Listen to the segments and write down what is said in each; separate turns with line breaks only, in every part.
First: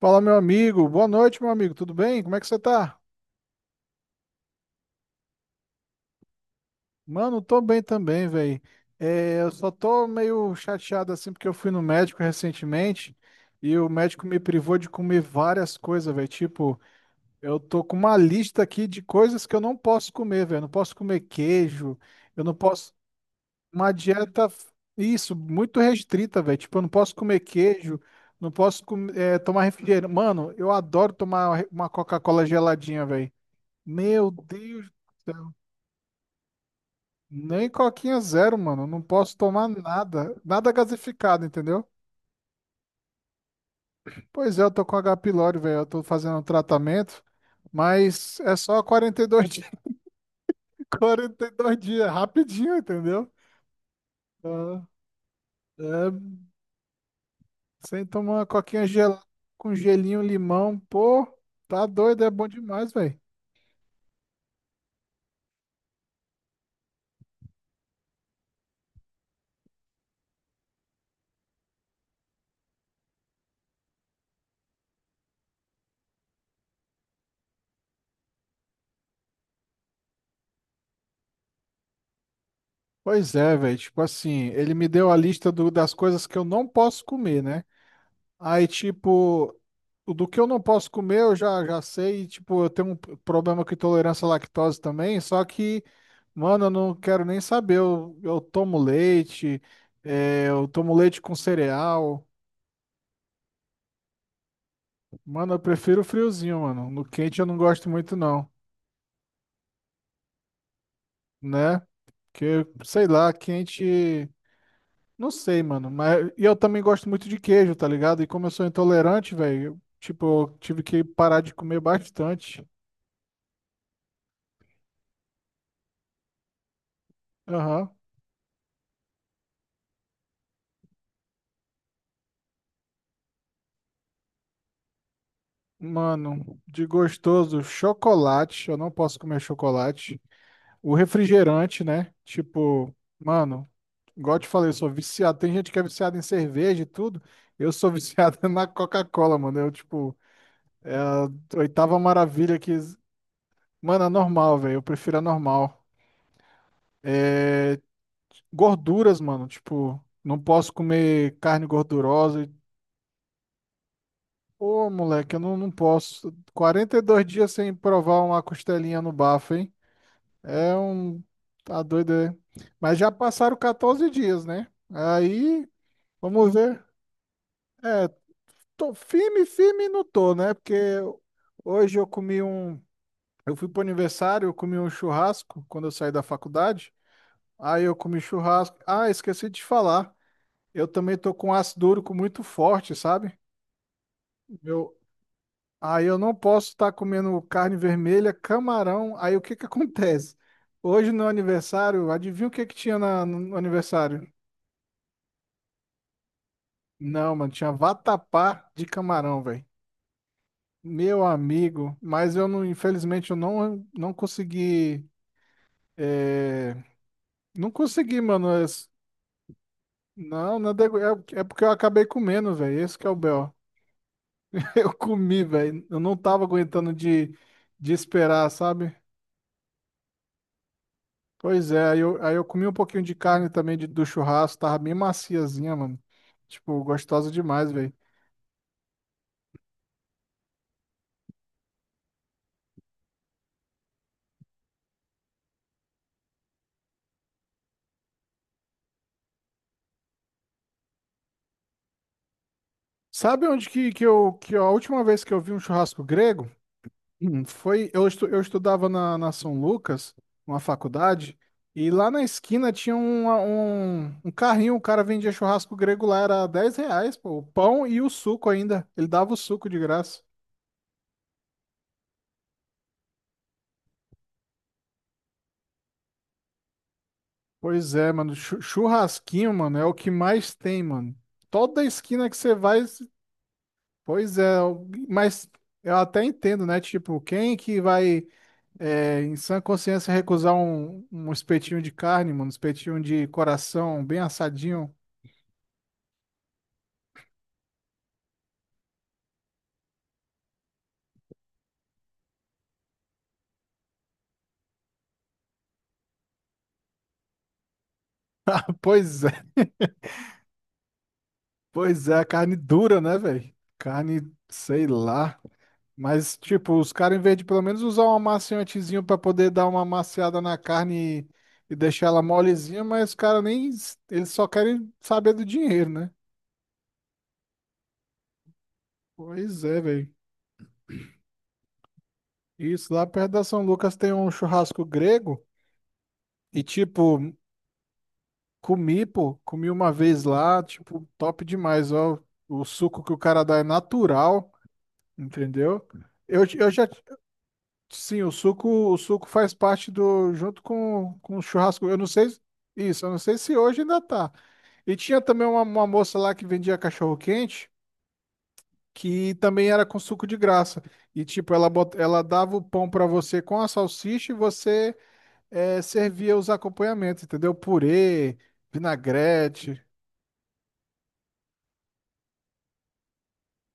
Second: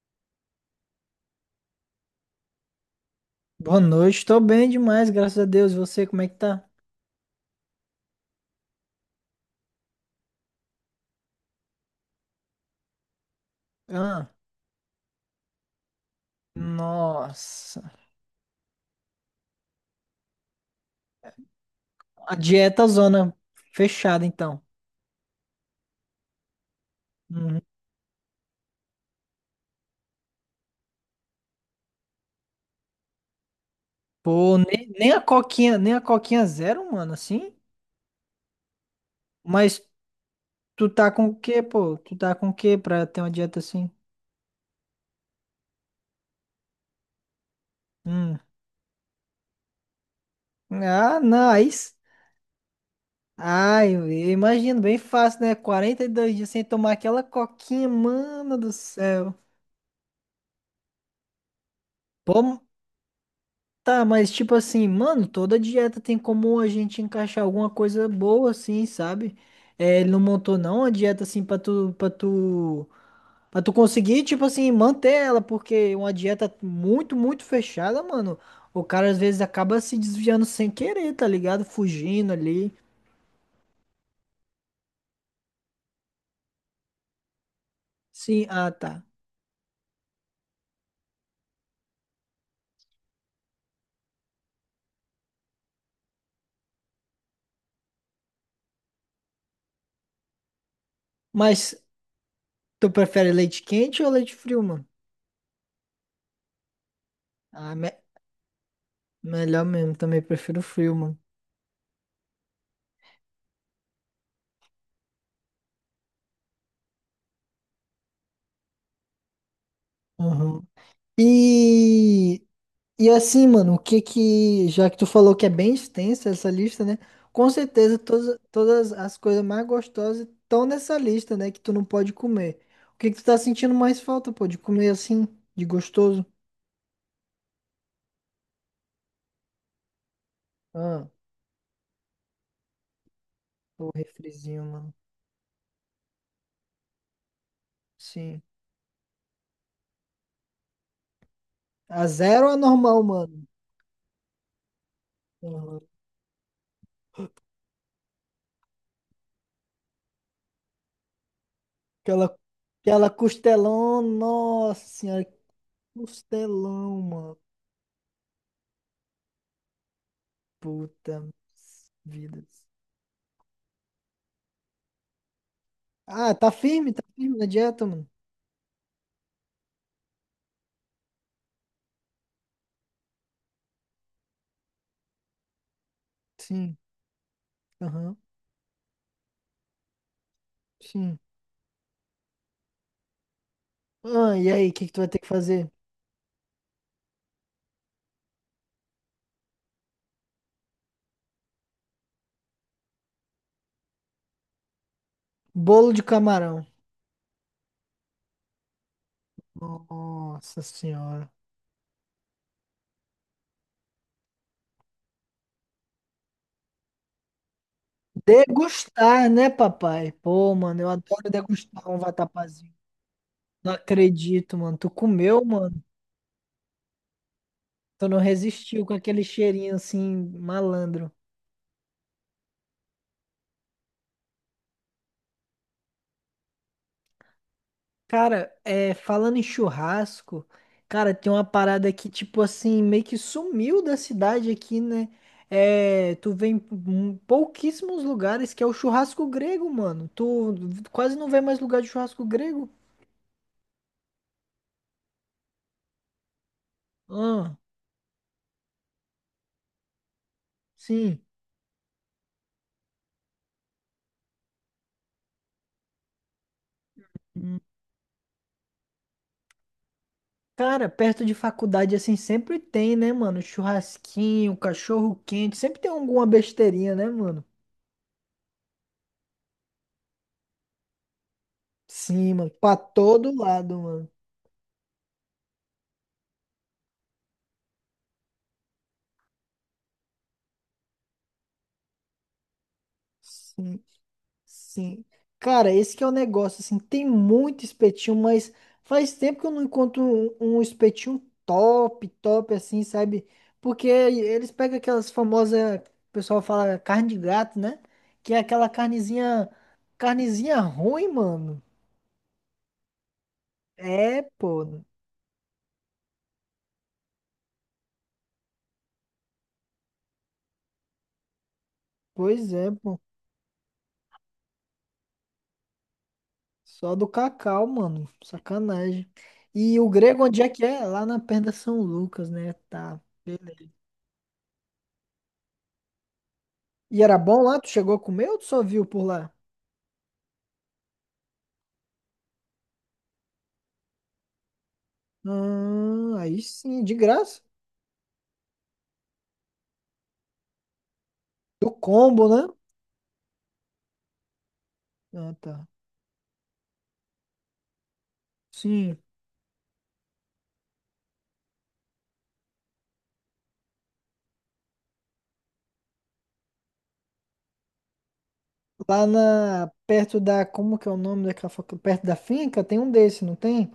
Fala, meu amigo. Boa noite, meu amigo. Tudo bem? Como é que você tá?
Boa noite, tô bem demais, graças a Deus. E você, como é que tá?
Mano, tô bem também, velho. Eu só tô meio chateado assim porque eu fui no médico recentemente e o médico
Ah,
me privou de comer várias coisas, velho. Tipo, eu
nossa.
tô com uma lista aqui de coisas que eu não posso comer, velho. Não posso comer queijo,
A
eu não
dieta
posso.
zona
Uma
fechada,
dieta,
então.
isso, muito restrita, velho. Tipo, eu não posso comer
Uhum.
queijo, não posso tomar refrigerante. Mano, eu adoro tomar uma Coca-Cola geladinha, velho. Meu
Pô,
Deus
nem a
do céu.
coquinha, nem a coquinha zero, mano, assim?
Nem coquinha zero, mano. Não posso tomar
Mas
nada. Nada
tu tá com o
gasificado,
quê,
entendeu?
pô? Tu tá com o quê pra ter uma dieta assim?
Pois é, eu tô com H. pylori, velho. Eu tô fazendo um tratamento.
Hum.
Mas é só 42 dias.
Ah,
Quarenta
não,
e
aí...
dois
s-
dias. Rapidinho, entendeu?
Ai, eu imagino,
Ah,
bem fácil, né? Quarenta e
é.
dois dias sem tomar aquela coquinha,
Sem tomar uma
mano do
coquinha gelada
céu.
com gelinho, limão. Pô, tá doido. É bom
Pô,
demais, velho.
tá, mas tipo assim, mano, toda dieta tem como a gente encaixar alguma coisa boa assim, sabe? É, ele não montou não a dieta assim pra tu conseguir, tipo assim, manter ela, porque uma dieta muito, muito fechada, mano, o cara às vezes acaba se desviando sem querer, tá ligado? Fugindo ali.
Pois é, velho. Tipo assim, ele me deu a lista das coisas que eu não posso comer, né?
Sim,
Aí,
ah, tá.
tipo, o do que eu não posso comer, eu já sei. E tipo, eu tenho um problema com intolerância à lactose também. Só que, mano, eu não quero nem saber. Eu tomo leite, eu tomo leite com
Mas
cereal.
tu prefere leite quente ou leite frio, mano?
Mano, eu prefiro o friozinho, mano. No quente eu não
Ah,
gosto muito, não,
melhor mesmo, também prefiro frio, mano.
né? Porque, sei lá, quente. Não sei, mano. Mas e eu também gosto muito de queijo, tá ligado? E como eu sou intolerante, velho, eu, tipo, eu
Uhum.
tive que parar de comer
E
bastante.
E assim, mano, o que que, já que tu falou que é bem extensa essa lista, né? Com
Aham.
certeza todas, todas as coisas mais gostosas estão nessa lista, né? Que tu não pode comer. O que que tu tá sentindo mais falta, pô, de comer assim, de gostoso?
Mano, de gostoso, chocolate. Eu não posso comer chocolate. O
Ah,
refrigerante, né? Tipo, mano,
o
igual eu te
refrizinho,
falei, eu sou
mano.
viciado. Tem gente que é viciada em cerveja e tudo. Eu sou viciado
Sim.
na Coca-Cola, mano. Eu, tipo, é a oitava
A zero ou a
maravilha que.
normal, mano.
Mano, é normal, velho. Eu prefiro a
Uhum.
normal. É... Gorduras, mano. Tipo, não posso comer carne
Aquela,
gordurosa.
aquela costelão, nossa
Pô,
senhora, que
moleque, eu não, não posso. Quarenta
costelão,
e dois
mano.
dias sem provar uma costelinha no bafo, hein? É um.
Puta
Tá doido, é.
vida.
Mas já passaram 14 dias, né? Aí,
Ah,
vamos ver.
tá firme na dieta, mano.
É, tô firme, firme não tô, né? Porque hoje eu comi um. Eu fui pro aniversário, eu comi um churrasco quando eu saí da
Sim.
faculdade. Aí eu comi churrasco. Ah, esqueci de falar. Eu também
Sim.
tô com ácido úrico muito forte, sabe?
Ah, e aí, o que que
Eu...
tu vai ter que fazer?
Aí eu não posso estar comendo carne vermelha, camarão. Aí o que que acontece? Hoje no aniversário, adivinha o que que tinha no aniversário?
Bolo de camarão.
Não, mano, tinha vatapá de camarão, velho.
Nossa
Meu
senhora.
amigo, mas eu não, infelizmente, eu não, não consegui. é, não consegui, mano.
Degustar, né, papai? Pô,
Não, não é,
mano, eu
degu-
adoro
é, é porque eu
degustar um
acabei comendo,
vatapazinho.
velho. Esse que é o B.O.
Não acredito, mano. Tu
Eu comi,
comeu, mano?
velho. Eu não tava aguentando de
Tu não
esperar,
resistiu
sabe?
com aquele cheirinho assim, malandro.
Pois é, aí eu comi um pouquinho de carne também do churrasco, tava bem maciazinha, mano. Tipo, gostosa demais, velho.
Cara, é, falando em churrasco, cara, tem uma parada que, tipo assim, meio que sumiu da cidade aqui, né? É, tu vê em pouquíssimos lugares que é o churrasco grego, mano. Tu quase não vê mais lugar de churrasco grego.
Sabe onde que a última vez que eu vi um churrasco grego?
Ah,
Foi, eu estudava na São Lucas, uma
sim.
faculdade, e lá na esquina tinha um carrinho, o cara vendia churrasco grego lá, era R$ 10, pô, o pão e o suco ainda. Ele dava o suco de graça.
Cara, perto de faculdade, assim, sempre tem, né, mano? Churrasquinho, cachorro quente, sempre tem alguma besteirinha, né, mano?
Pois é, mano, churrasquinho, mano, é o que mais tem, mano. Toda esquina
Sim,
que
mano,
você
pra
vai,
todo lado, mano.
pois é, mas eu até entendo, né? Tipo, quem que vai, em sã consciência, recusar um espetinho de carne, mano, um espetinho de
Sim.
coração, bem assadinho?
Sim. Cara, esse que é o negócio, assim, tem muito espetinho, mas faz tempo que eu não encontro um espetinho top, top, assim, sabe? Porque eles pegam aquelas famosas, o pessoal fala carne de gato, né? Que é aquela
Pois é,
carnezinha, carnezinha ruim, mano.
pois é, a carne dura, né, velho? Carne,
É, pô.
sei lá. Mas, tipo, os caras, em vez de pelo menos usar um amaciantezinho pra poder dar uma amaciada na carne e deixar ela
Pois é,
molezinha,
pô.
mas os caras nem. Eles só querem saber do dinheiro, né?
Só do Cacau, mano. Sacanagem.
Pois
E
é,
o
velho.
grego, onde é que é? Lá na perna São Lucas, né?
Isso,
Tá.
lá perto da São
Beleza.
Lucas tem um churrasco grego e,
E
tipo,
era bom lá? Tu chegou a comer ou tu só viu por
comi,
lá?
pô, comi uma vez lá, tipo, top demais, ó. O suco que o cara dá é natural, entendeu?
Ah, aí
Eu
sim,
já.
de graça.
Sim, o suco faz parte do, junto com o
Do
churrasco. Eu não
combo,
sei,
né?
isso, eu não sei se hoje ainda tá. E tinha
Ah,
também uma,
tá.
uma moça lá que vendia cachorro-quente,
Sim.
que também era com suco de graça. E tipo, ela, bot, ela dava o pão pra você com a salsicha e você servia os acompanhamentos, entendeu? Purê,
Lá na,
vinagrete.
perto da, como que é o nome daquela, perto da finca, tem um desse, não tem?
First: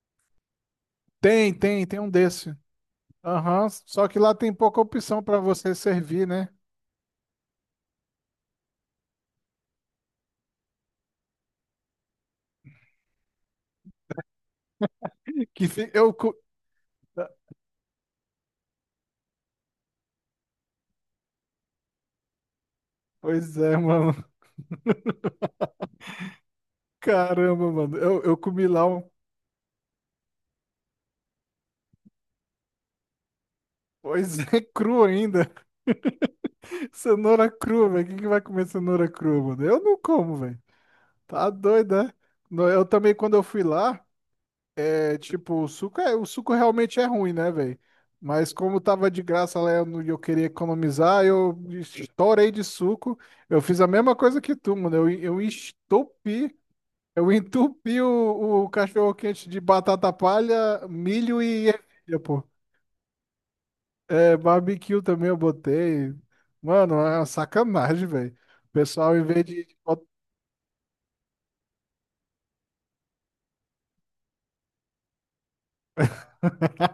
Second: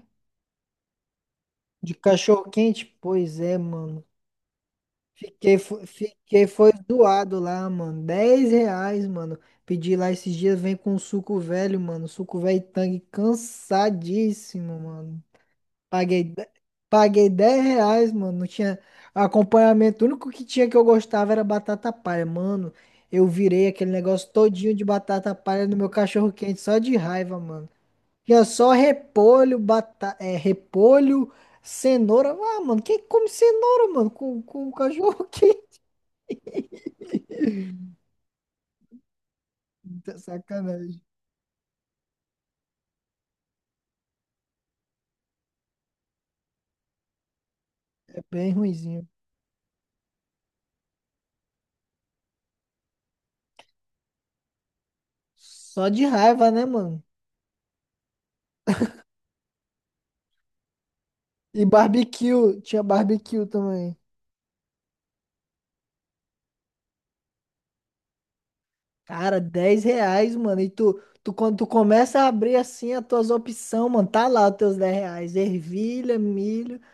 Tem, tem,
De
tem um
cachorro
desse.
quente? Pois é,
Aham,
mano.
só que lá tem pouca opção pra
Fiquei,
você
fo-
servir,
fiquei,
né?
foi doado lá, mano. 10 reais, mano. Pedi lá esses dias, vem com suco velho, mano. Suco velho Tang, cansadíssimo, mano.
Que fi- eu,
Paguei,
cu-
de- paguei 10 reais, mano. Não tinha acompanhamento. O único que tinha que eu gostava era batata palha. Mano, eu
Pois
virei
é,
aquele
mano.
negócio todinho de batata palha no meu cachorro quente, só de raiva, mano.
Caramba, mano. Eu
Tinha
comi
só
lá um.
repolho, cenoura. Ah, mano, quem come cenoura, mano,
Pois
com,
é,
com
cru
cachorro
ainda.
quente?
Cenoura crua, velho. Quem que vai comer cenoura crua, mano? Eu não como, velho.
Sacanagem.
Tá doido, né? Eu também, quando eu fui lá, é tipo, o suco, é, o suco realmente é ruim, né, velho?
É
Mas
bem
como
ruinzinho.
tava de graça lá e eu, eu queria economizar, eu estourei de suco. Eu fiz a mesma coisa que tu, mano. Eu, eu
Só de raiva,
estupi,
né, mano?
eu entupi o cachorro-quente de batata palha, milho
E
e ervilha, pô.
barbecue. Tinha barbecue também.
É, barbecue também eu botei. Mano, é uma sacanagem, velho. O pessoal, em
Cara,
vez de.
10 reais, mano. E quando tu começa a abrir assim as tuas opções, mano, tá lá os teus 10 reais. Ervilha, milho.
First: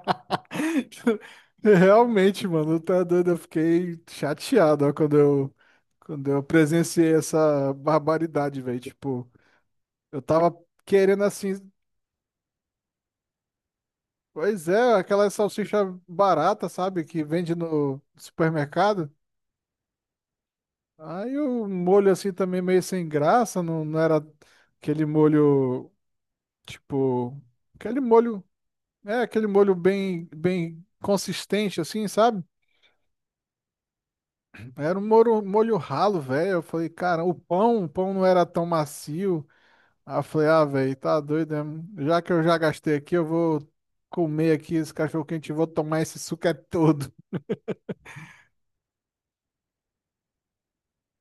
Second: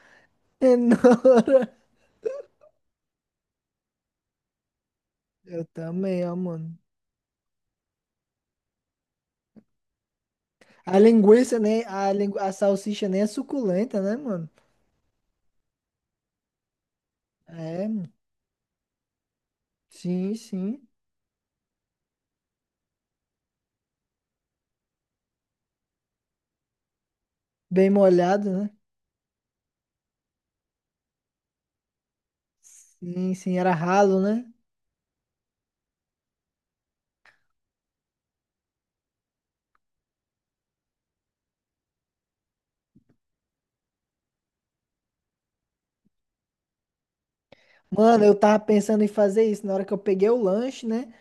É, não.
Realmente, mano, tá doido. Eu fiquei chateado, ó,
Eu também,
quando
ó,
eu
mano.
presenciei essa barbaridade, velho. Tipo, eu tava
A
querendo assim.
linguiça, né? A salsicha nem é suculenta, né, mano?
Pois é, aquela salsicha barata, sabe? Que vende
É,
no
mano.
supermercado.
Sim, sim.
Aí o molho assim também meio sem graça, não, não era aquele molho, tipo.
Bem
Aquele molho.
molhado, né?
É aquele molho bem, bem consistente, assim, sabe?
Sim, sim, era ralo, né?
Era um molho, molho ralo, velho. Eu falei, cara, o pão não era tão macio. Aí eu falei, ah, velho, tá doido, né? Já que eu já gastei aqui, eu vou comer aqui esse cachorro quente e vou tomar esse suco é todo.
Mano, eu tava pensando em fazer isso na hora que eu peguei o lanche, né?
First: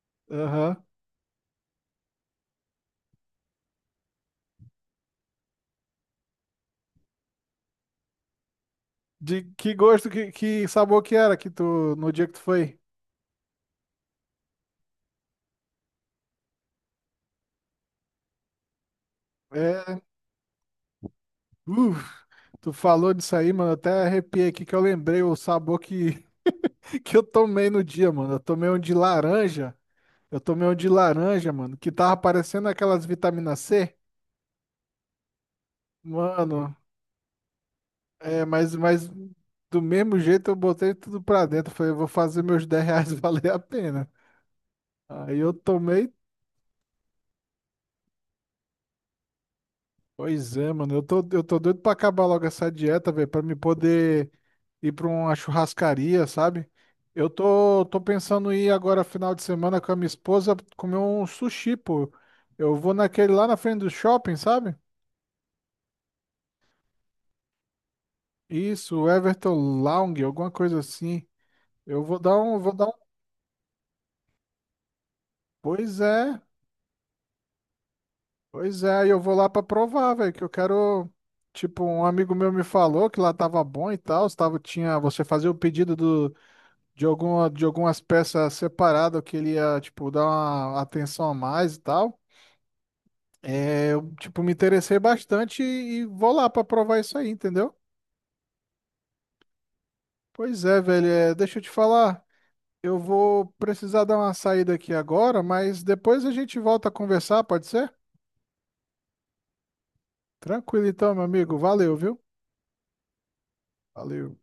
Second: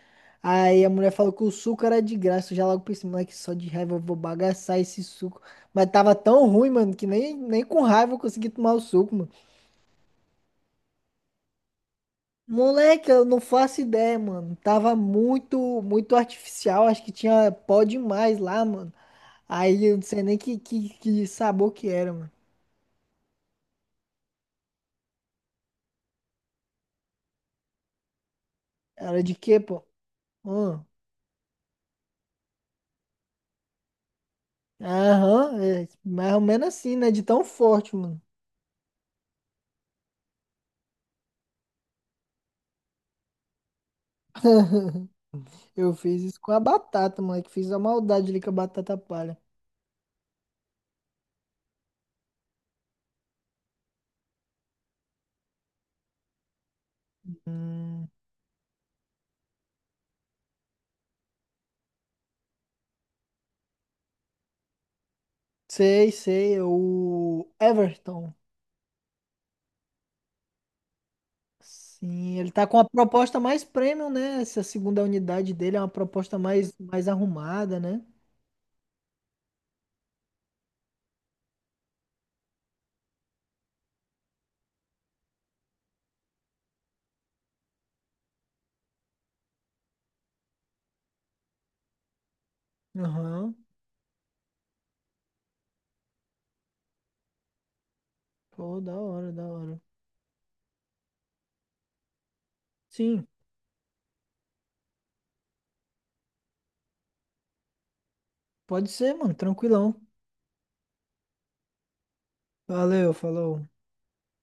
Aí
Aham.
a mulher falou que o suco era de graça. Eu já logo pensei, moleque, só de raiva eu vou bagaçar esse suco. Mas tava tão ruim, mano, que nem com raiva eu consegui tomar o suco, mano.
De que gosto, que sabor que era que tu, no dia que tu foi?
Moleque, eu não faço ideia, mano. Tava muito, muito artificial. Acho que tinha pó demais lá, mano. Aí eu
É,
não sei nem que sabor que
uf,
era, mano.
tu falou disso aí, mano. Até arrepiei aqui que eu lembrei o sabor que, que eu tomei no dia, mano. Eu tomei um de
Era de quê,
laranja.
pô?
Eu tomei um
Hum.
de laranja, mano, que tava parecendo aquelas vitamina C.
Aham, é, mais ou menos
Mano,
assim, né? De tão forte, mano.
é, mas do mesmo jeito eu botei tudo pra dentro. Falei, eu vou fazer meus R$ 10 valer a pena. Aí eu
Eu
tomei.
fiz isso com a batata, moleque. Fiz a maldade ali com a batata palha.
Pois é, mano, eu tô doido pra acabar logo essa dieta, velho, pra me poder ir pra uma churrascaria, sabe? Eu tô
Hum.
pensando em ir agora final de semana com a minha esposa comer um sushi, pô. Eu vou naquele lá na frente do shopping, sabe?
Sei, sei, é o Everton.
Isso, Everton Lounge, alguma coisa assim. Eu vou dar
Sim, ele
um,
tá
vou
com a
dar um.
proposta mais premium, né? Essa segunda unidade dele é uma
Pois
proposta
é,
mais, mais arrumada, né?
pois é, e eu vou lá pra provar, velho, que eu quero. Tipo, um amigo meu me falou que lá tava bom e tal, tava, tinha, você fazia o pedido do, de alguma, de algumas peças separadas que ele ia, tipo, dar uma atenção a mais e tal.
Aham.
É, eu, tipo, me interessei bastante e vou lá pra provar isso aí, entendeu?
Pô, da hora, da hora.
Pois é, velho, é, deixa eu te falar, eu
Sim,
vou precisar dar uma saída aqui agora, mas depois a gente volta a conversar, pode ser?
pode ser, mano, tranquilão.
Tranquilo então, meu amigo, valeu, viu?
Valeu, falou.
Valeu.